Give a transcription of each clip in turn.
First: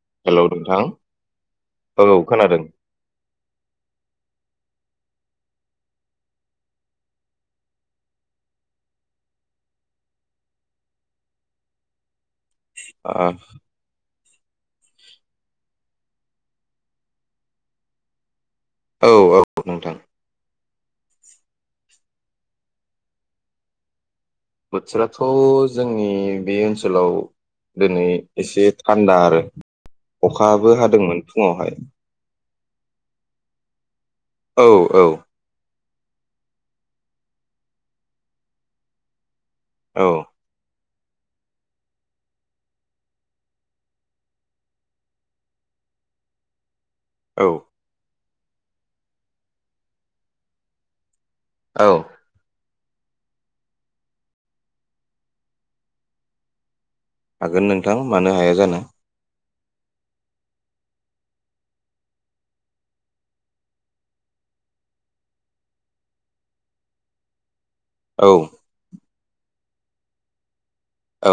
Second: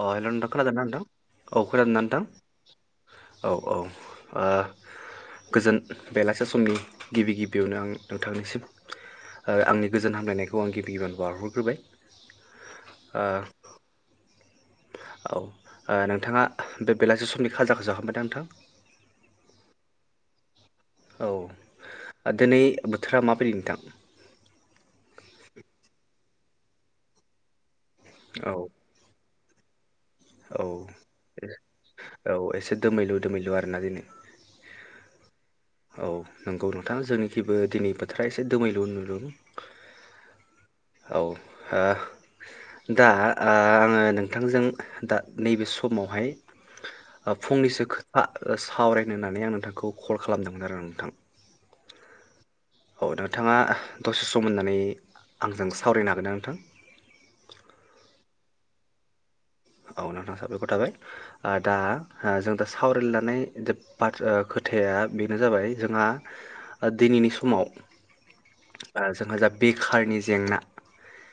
अ हेल नोंथां खोनादोंना नोंथां औ खोनादोंना नोंथां औ औ ओ गोजोन बेलासि समनि गिबि गिबियावनो आं नोंथांनिसिम ओ आंनि गोजोन हामलायनायखौ आं गिबि गिबियावनो बारहरग्रोबाय। आ औ ओ नोंथाङा बे बेलासि समनि खाजाखौ जाखांबाय ना नोंथां? औ औ नोंथां। औ दिनै बोथोरा माबायदि नोंथां? बोथोराथ' जोंनि बे ओनसोलाव दिनै औ एसे थान्दा आरो औ अखाबो हादोंमोन फुङावहाय औ एसे दोमैलु दोमैलु आरोना दिनै औ औ औ नंगौ नोंथां जोंनिखिबो दिनै बोथोरा एसे दोमैलु लु। औ औ ओ दा ओ आङो नोंथांजों दा नैबे समावहाय ओ औ फंनैसो खो आ ओ सावरायनो होन्नानै आं नोंथांखौ कल खालामदोंमोन आरो नोंथां। औ औ नोंथाङा दसे सम होननानै आंजों सावरायनो हागोन ना नोंथां? जागोन। औ नोंथां साबायखर थाबाय ओ दा जों दा सावराय लायनानै बाथ्रा खोथाया बेनो जाबाय जोंहा दिनैनि समाव औ। जोंहा जा बेखारनि जेंना औ।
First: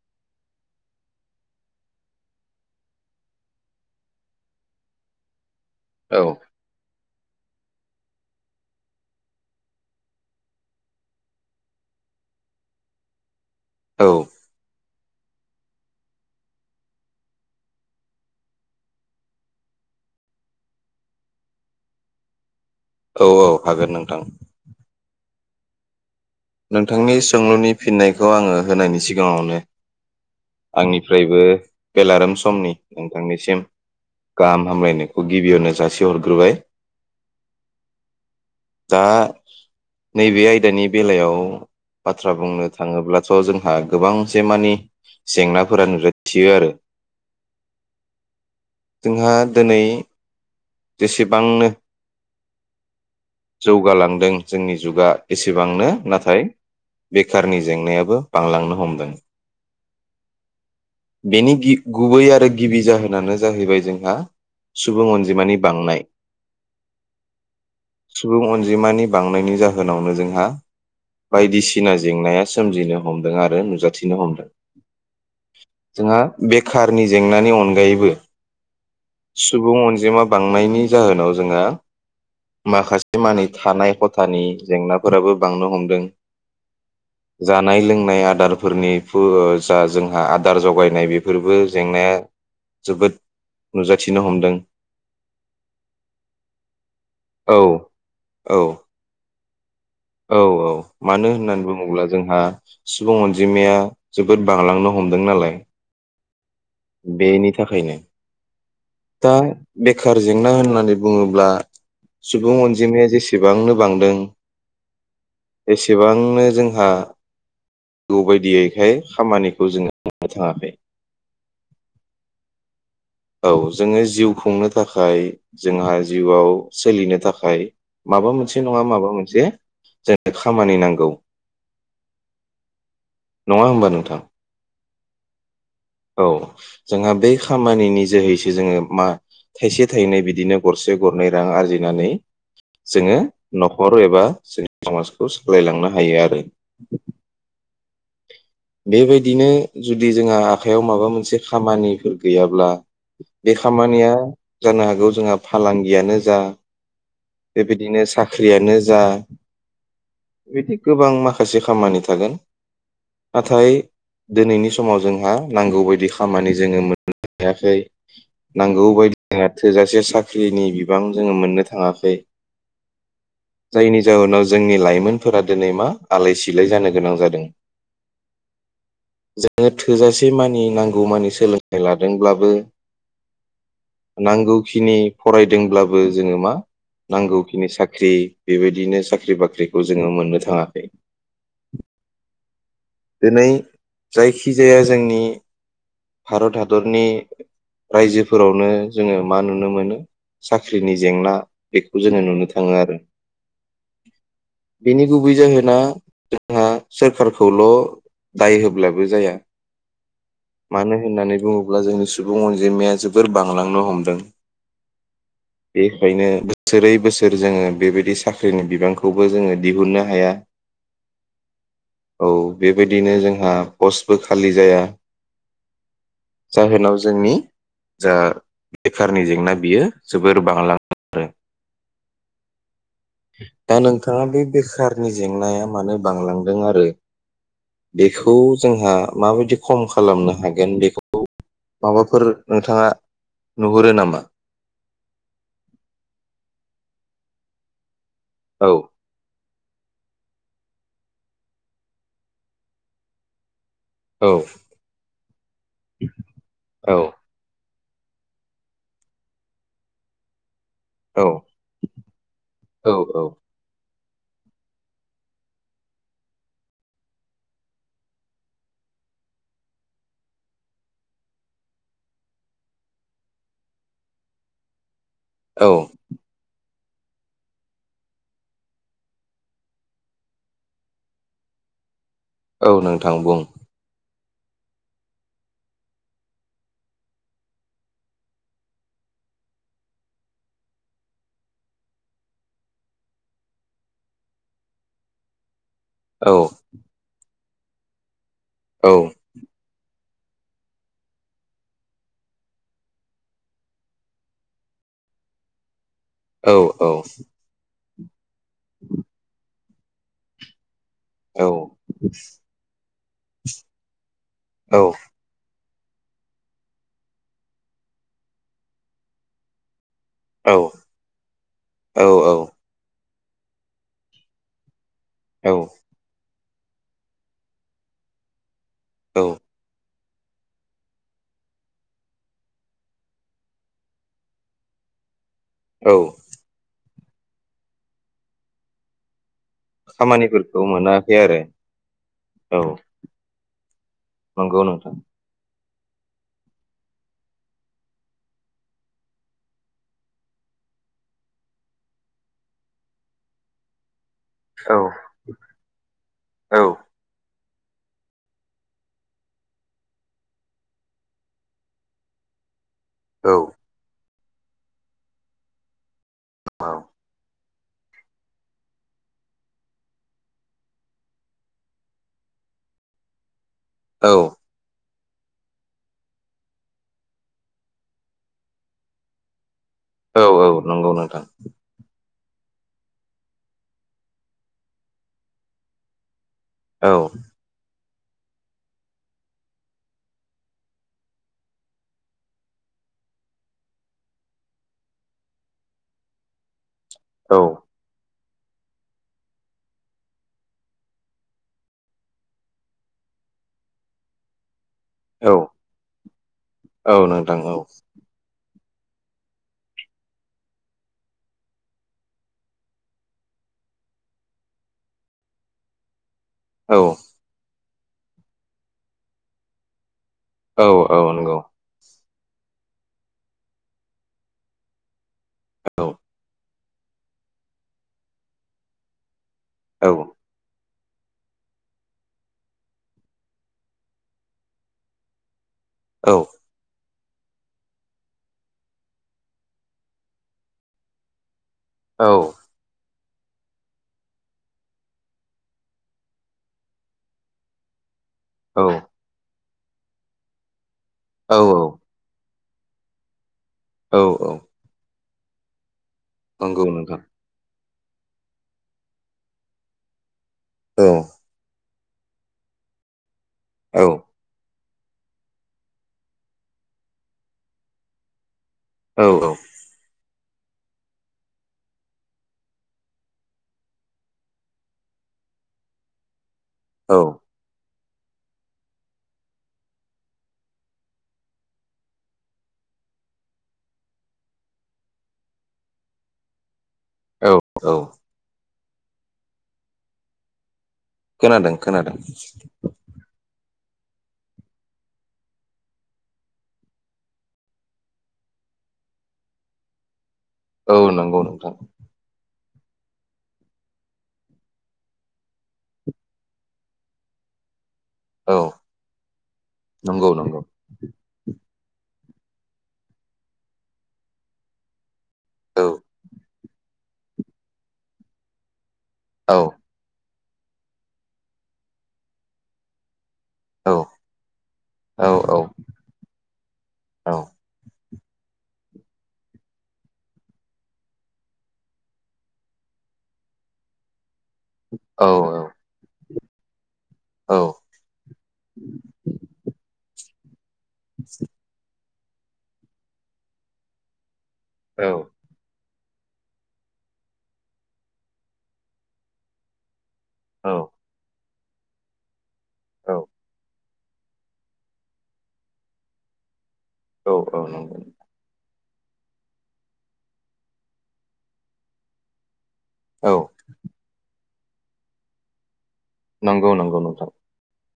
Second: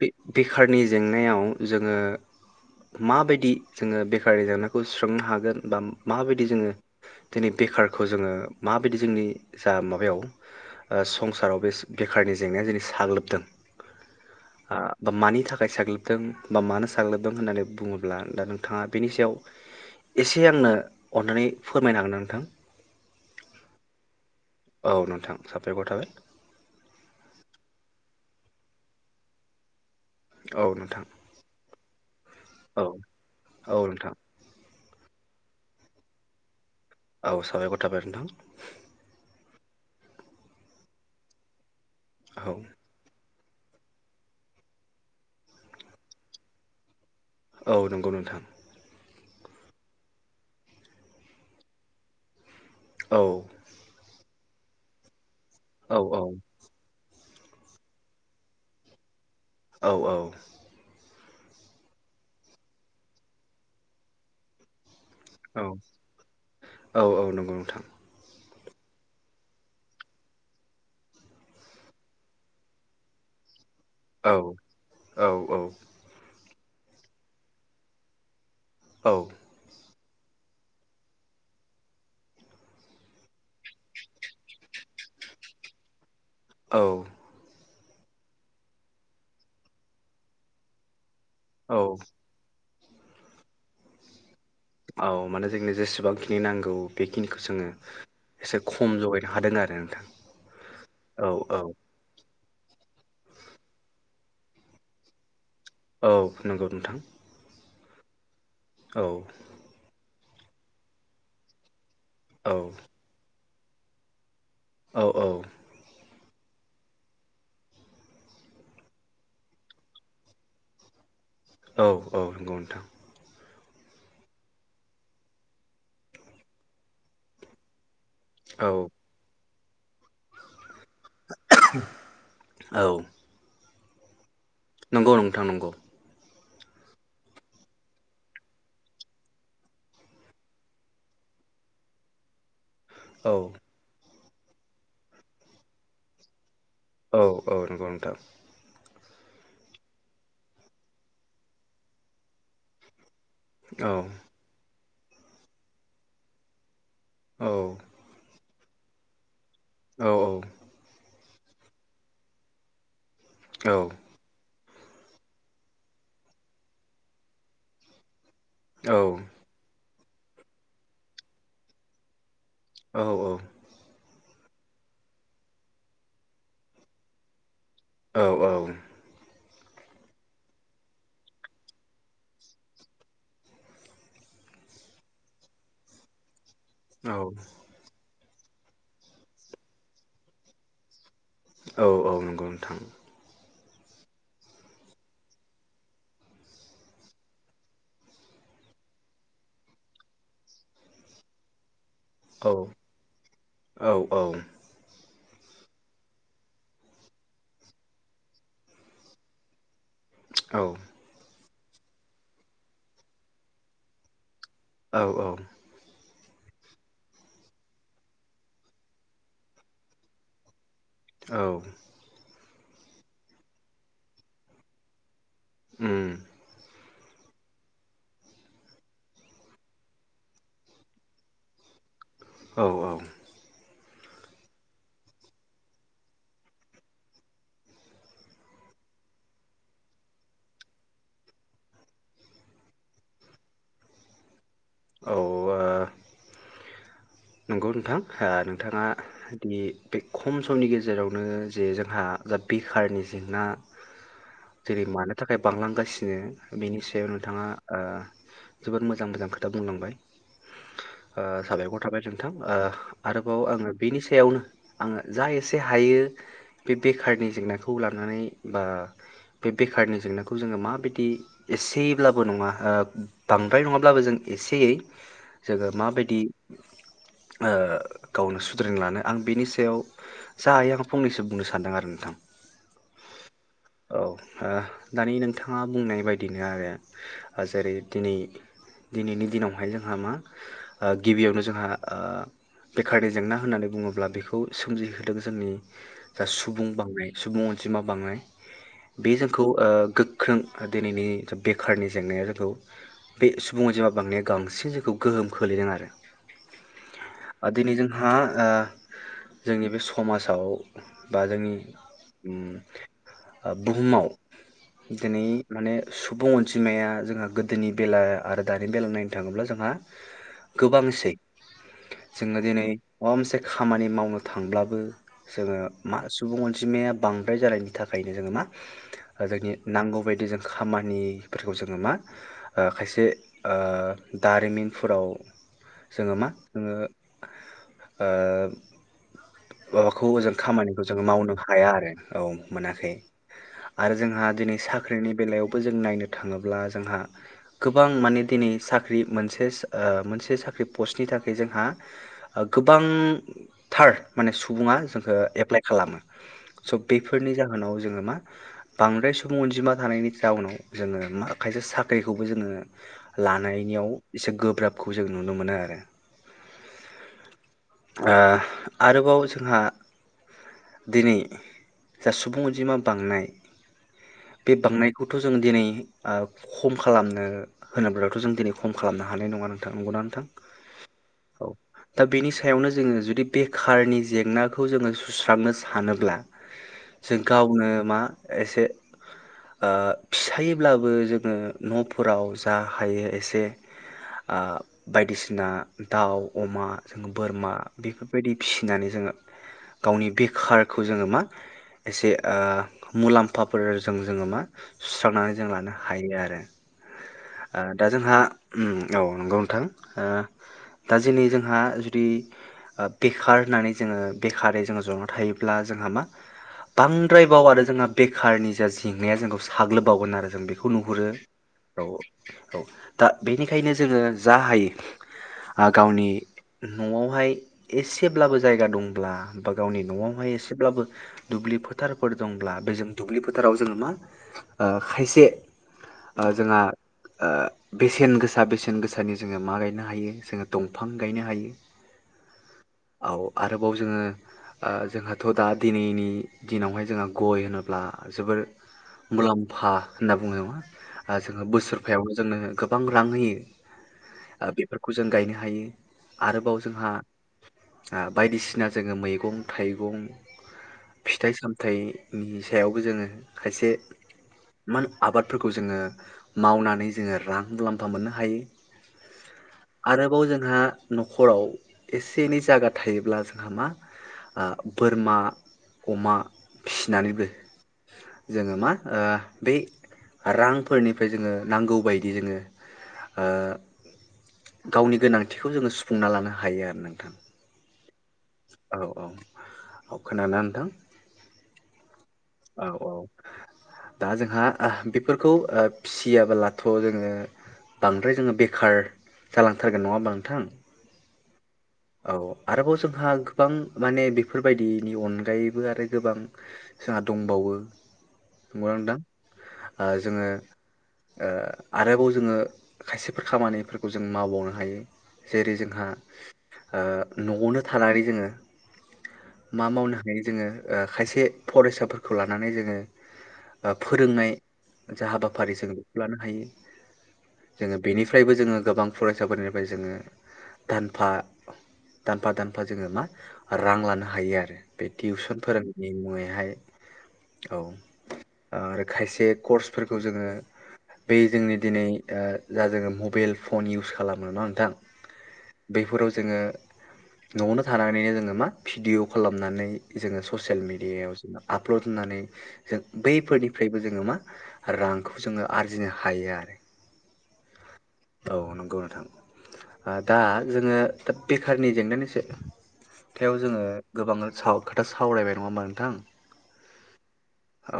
बे बेखारनि जेंनायाव जोङो माबायदि जोङो बेखारारि जेंनायखौ सुस्रांनो हागोन। एबा औ माबायदि जोङो दिनै बेखारखौ जोङो माबायदि जोंनि जा माबायाव ओ संसाराव बे बेखारनि जेंनाया दिनै साग्लोबदों। औ। आ मानि थाखाय साग्लोबदों बा मानो साग्लोबदों होननानै बुङोब्ला दा नोंथाङा बेनि सायाव एसे आंनो अन्नानै फोरमायनो हागोन ना नोंथां? औ औ हागोन नोंथां। औ नोंथां साबायखर थाबाय नोंथांनि सोंलुनि फिननायखौ आङो होनायनि सिगाङावनो औ नोंथां आंनिफ्रायबो बेलारोम सम समनि औ नोंथांनिसिम औ नोंथां गाहाम हामलायनायखौ गिबियावनो जासिहरग्रोबाय। औ साबायखर थाबाय नोंथां। दा नैबे आयदानि बेलायाव औ। बाथ्रा औ बुंनो थाङोब्ला थ जोंहा गोबां जेंनानि जेंनाफोरा नुजाथियो आरो। औ नंगौ नोंथां। जोंहा दिनै जेसेबांनो औ जौगालांदों जोंनि जुगा एसेबांनो औ औ नाथाय बेखारनि जेंनायाबो बांलांनो हमदों औ औ बेनि गि गुबै आरो गिबि जाहोनानो जाहैबाय जोंहा सुबुं अनजिमानि औ बांनाय औ औ नंगौ नोंथां निमानि बांनायनि जाहोनावनो जोंहा बायदिसिना जेंनाया सोमजिनो हमदों आरो नुज -' थिनो औ हमदों औ जोंहा बेखारारनि जेंनानि अनगायैबो औ सुबुं आनजिमा जिमा बांनायनि जाहोनाव जोंहा माखासे मानि थानाय खथानि जेंनाफोराबो बांनो हमदों। औ नाय-लोंनाय आदारफोरनि फुर जा जोंहा आदार जगायनाय बे फोरबो औ जेंनाया जोबोद नुजाथिनो हमदों। औ माने जोंनो जेसेबांखिनि नांगौ बेखिनिखौ औ जोङो एसे औ खम जगायनो हादों आरो नोंथां औ औ मानो औ होननानै औ। बुङोब्ला जोंहा सुबुं अनजिमाया जोबोद बारलांनो हमदों नालाय औ नोंगौ नोंथां। नि थाखायनो औ दा बेखार जेंना होननानै बुङोब्ला औ सुबुं अनजिमाया जेसे सेबांनो बांदों औ एसेबां नो जोंहा नांगौ बायदियैखाय खामानिखौ जोङो मावनो थाङाखै औ औ नंगौ नोंथां। औ जोङो जिउ खुंनो थाखाय जोंहा जिउआव सोलिनो थाखाय माबा मोनसे औ नङा माबा मोनसे जोंनो खामानि नां औ नङा होमबा नोंथां? नंगौ नोंथां नंगौ। औ जोंहा बै खामानिनि जोहैसो जोङो मा थाइसे थाइनै बिदिनो गरसे गरनै रां आरजिनानै जोङो औ न'खर एबा जोंनि समाजखौ सालायलांनो हायो आरो। औ औ नंगौ नों थां बेबायदिनो जुदि जोंहा आखाइयाव माबा मोनसे खामानिफोर गैयाब्ला बे औ खामानिया जानो हाग गौ जोंहा फालांगियानो जा औ बेबायदिनो साख्रियानो जा औ बिदि गोबां माख माखासे खामानि थागोन। नाथाय दिनैनि स समाव जोंहा नांगौ बायदि खामानि जोङो मोननो हायाखै। नांगौ औ बायदिना थोजासे साख्रिनि बिबां जोङो मोननो थाङाखै। जायनि जाहोनाव जोंनि लाइमोनफोरा दिनै मा आलाय सिलाय जानो गोनां जादों। औ औ। जोङो थोजासे मानि नांगौ मानि सोलोंथाइ लादोंब्लाबो नांगौखिनि फरायदोंब्लाबो जोङो मा औ नांगौखिनि साख्रि बेबायदिनो साख्रि बाख्रिखौ जोङो मोननो थाङाखै। औ औ नं दिनै जायखिजाया जोंनि भारत हादरनि रायजोफोरावनो जोङो मा नुनो मोनो साख्रिनि जेंना। बेखौ जोङो नुनो औ थाङो आरो औ औ बेनि गुबै जाहोना जोंहा सो सोरखौल' दाय होब्लाबो जाया औ मानो होननानै बुङो अब्ला जोंनि सुबुं अनजिमाया जोबोर बांलांनो हमदों। औ औ ओंखायनो बोसोरै बोसोर जोङो बेबायदि साख्रिनि बिबांखौबो जोङो दिहुननो हाया। औ औ बेबायदिनो जोंहा पस्टबो खालि जाया। उम [inaudible] जाहोनाव जोंनि जा बेखारनि जेंना बियो जोबोर बांलाङो आरो। औ औ दा नोंथाङा बे बेखारनि जेंनाया मानो बांलां दोंआरो बेखौ जोंहा माबायदि खम खालामनो हागोन बेखौ माबाफोर नोंथाङा नुहुरो नामा? औ ओ नंगौ नोंथां ओ औ नोंथाङादि बे खम समनि गेजेरावनो जे जोंहा दा बेखारनि जेंना, औ जेरै मानो थाखाय बांलांगासिनो बेनि औ सायाव नोंथाङा, ओ जोबोद मोजां मोजां खोथा बुंलांबाय, ओ औ साबायखर, थाबाय नोंथां ओ औ आरोबाव आङो बेनिस, सयावनो आङो जा एसे हायो बे बेखारनि जेंनाखौ लानानै बा बे बेखारनि जेंनाखौ जोङो माबायदि एसेयैब्लाबो नङा बांद्राय नङाब्लाबो जों एसेयै, जोङो औ माबायदि ओ गावनो सुद्रनो लानो आं बिनि सायाव जायो आं फंनैसो बुंनो सानदों आरो नोंथां। औ नोंथां बुं। औ ओ दानि नोंथाङा बुंनाय बायदिनो आरो जेरै दिनै दिनैनि दिनावहाय जोंहा मा ओ गिबियावनो जोंहा ओ बेखारनि जेंना होननानै बुङोब्ला बेखौ सोमजिहोदों जोंनि जा औ सुबुं बांनाय सुबुं अन जिमा बांनाय औ बे जोंखौ ओ गोग गोख्रों दिनैनि बेखारनि जेंनाया जोंखौ बे सुबनि जेमा बांनाया बांसिन जोंखौ गोहोम खोलैदों आरो। औ औ। हा ओ जोंनि बे समाजाव बा औ जोंनि उम ओ बुहुमाव औ दिनै माने सुबुं अनजिमाया जोंहा गोदोनि बेला आरो दानि बेलायाव नायनो थाङोब्ला जोंहा। औ गोबांसै औ जोङो दिनै। माबा मोनसे खामानि मावनो थांब्लाबो औ जोङो मा सुबुं अजिमाया बांद्राय जानायनि थाखायनो जोङो मा जोंनि नांगौ बायद बिदि जों खामानिफोरखौ जोङो मा खायसे ओ दारिमिनफोराव औ जोङो मा ओ ओ। माबाखौ जों खामानिफोरखौ खामानिखौ जों मोनाखै मावनो आरो हाया आरो औ मोनाखै आरो जोंहा दिनै नंगौ नोंथां साख्रिनि बेलायाव जों नायनो थाङोब्ला जोंहा गोबां माने दिनै साख्रि मोनसे मोनसे मोनसे साख्रि पस्टनि थाखाय जोंहा गोबांथार माने सुबुङा औ जोंखौ एप्लाइ खालामो औ स' बेफोरनि ज जाउनाव जोङो मा बांद्राय सुबुं अनजिमा थानायनि जाउनाव जोङो मा खायसे साख्रिखौबो जोङो औ लानायनिाव एसे गोब्राबखौ जों नुनो मोनो आरो। औ। आ रोबाव जोंहा दिनै जा सुबुं अनजिमा बांनाय औ बे बांनाय बेखौथ' जों दिनै आ खम खालामनो होनोब्लाथ' जों दिनै खम खालामनो हानाय नङा नों औ औ नंगौ नोंथां। दा बेनि सा यावनो जोङो जुदि बेखारनि जेंनाखौ जोङो सुस्रांनो सानोब्ला औ जों गावनो मा? एसे ओ फिसायैब्लाबो जोङो न'फोराव जा हायो एसे आ बायदिसिना दाउ, अमा औ बोरमा बेफोर बेबायदि फिसिनानै जोङो गावनि बेखारखौ जोङो मा एसे ओ मुलाम्फाफोरजों जोङो मा? सुस्रांनानै औ जों लानो हायो आरो। औ नोंथां ओ औ दा जोंहा उम औ नंगौ नोंथां ओ दा दिनै जोंहा जुदि बेखार होननानै जोङो बेखारै जोङो ज'नानै थायोब्ला जोंहा मा? औ बांद्राय बाव आरो जोंना बेखारनि जा जेंनाया जोंखौ साग्लोब बावगोन आरो जों औ बेखौ औ नुहुरो नंगौ औ औ। दा बेनिखायनो जोङो जा हायो आ औ गावनि न'आवहाय एसेब्लाबो जायगा दंब्ला बा गावनि औ न'आवहाय एसेब्लाबो दुब्लि फोथारफोर दंब्ला बे जों दुब्लि फोथाराव जोङो मा? ओ खायसे औ ओ जोंहा ओ बेसेन गोसा बेसेन गोसानि जोङो मा गायनो हायो? जोङो दंफां गायनो हायो। औ। औ आरोबाव जोङो ओ जोंहाथ' दा दिनैनि दिनावहाय जोंहा गय होनोब्ला जोबोर औ मुलाम फा होनना बुङो नङा ओ औ जोङो बोसोरफायावनो जोंनो गोबां रां होयो। औ औ आ बेफोरखौ खौ जों गायनो हायो। आरोबाव नंगौ जोंहा नोंथां आ बायदिसिना जोङो मैगं थाइगं औ फिथाइ साम थाइनि सायावबो जोङो खायसे औ मान आबादफोरखौ जोङो मावनानै जोङो रां मुलाम्फा मोननो हायो। औ औ -बाव जोंहा न'खराव एसे एनै जायगा थायोब्ला जोंहा मा बोरमा अमा औ फिसिनानैबो जोङो मा ओ बै रांफोरनिफ्राय जोङो नांगौ बायदि जोङो गावनि गोनांथिखौ जोङो सु फुंना लानो हायो। आरो नोंथां औ औ औ औ औ खोनादोना नोंथां। खोनादों खोनादों औ औ दा जोंहा बेफोरखौ ओ फिसियाब्लाथ' जोङो बांद्राय जोङो बेखार जालांथारगोन नङा होमबा नों- औ नंगौ नंगौ औ औ आरोबाव जोंहा गोबां माने बेफोरबायदिनि अनगायैबो आरो गोबां जोंहा दंबावो। औ नंगौ ना नोंथां? ओ नंगौ जोङो नंगौ ओ आरोबाव जोङो खायसेफोर खामानिफोरखौ जों मावबावनो हायो। जेरै औ जोंहा ओ न'आवनो थानानै जोङो औ मा मावनो हायो। जोङो ओ खायसे फरायसाफोरखौ लानानै जोङो। औ फोफोरोंनाय औ जा औ हाबाफारि जों बेखौ लानो हायो। औ जोङो बेनिफ्रायबो जोङो गोबां फरायसाफोरनिफ्राय जोङो दानफा दानफा दानफा जोङो मा रां लानो हायो। हायो आरो बे औ टिउसन फोरोंनायनि [unintelligible] बेहाय औ आरो खायसे कर्सफोरखौ जोङो बे जोंनि दिनै ओ जा जोङो मबाइल फन इउस खालामो [unintelligible] नोंथां बेफोराव जोङो न'आवनो थानानैनो जोङो मा भिडिय' खालामनानै जोङो औ ससियेल म मिडियायाव आप्लथहोनानै जों बैफोरनि फ्रायबो जोङो मा रांखौ जोङो आरजिनो हायो आरो औ औ नंगौ औ नंगौ नोंथां दा जोङो दा बेखारनि जेंनायानिसाया थायाव जोङो गोबां साव खोथा सावरायबाय नङाहोमबा नोंथां। नंगौ नंगौ नोंथां। औ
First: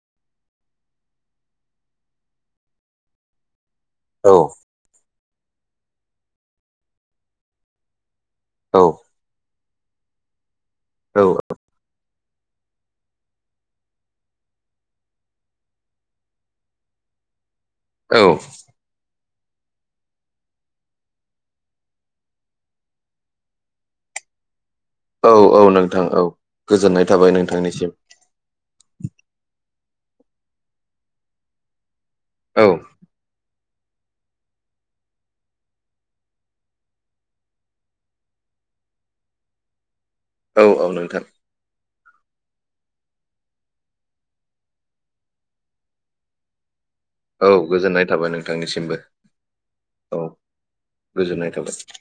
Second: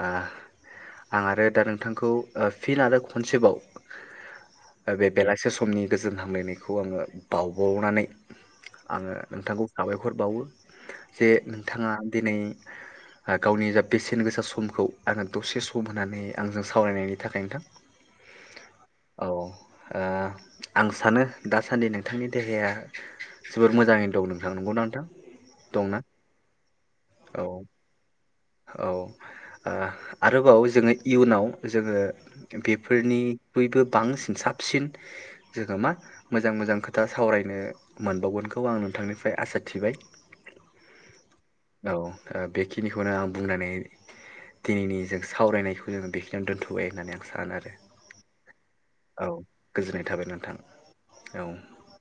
आं आरो दा नोंथांखौ फिन आरो खनसेबाव औ। ओ बे बेलासे समनि गोजोन हामलायनायखौ आङो बावबावनानै औ आङो नोंथांखौ साबायखर बावो। औ जे नोंथाङा दिनै गावनि जा बेसेन गोसा समखौ आङो दसे सम होननानै आंजों सावरायनायनि थाखाय नोंथां औ औ ओ आं सानो दासान्दि नोंथांनि देहाया जोबद मोजाङैनो दं नोंथां नंगौना? नोंथां औ औ दंना नोंथां औ गोजोननाय थाबाय औ नोंथांनिसिम। औ आरोबाव जोङो इयुनाव जोङो औ बेफोरनि बयबो बांसिन साबसिन जोङो मा मोजां मोजां खोथा सावरायनो मोनबावगोनखौ आं नोंथांनिफ्राय आसा थिबाय। औ औ नोंथां। औ बेखिनिखौनो आं बुंलनानै दिनैनि जों सावरायनायखौ जोङो बेखिनियावनो दोन्थ' औ गोजोननाय थाबाय नोंथांनिसिमबो औ गोजोननाय औ थाबाय नोंथां गोजोननाय औ थाबाय।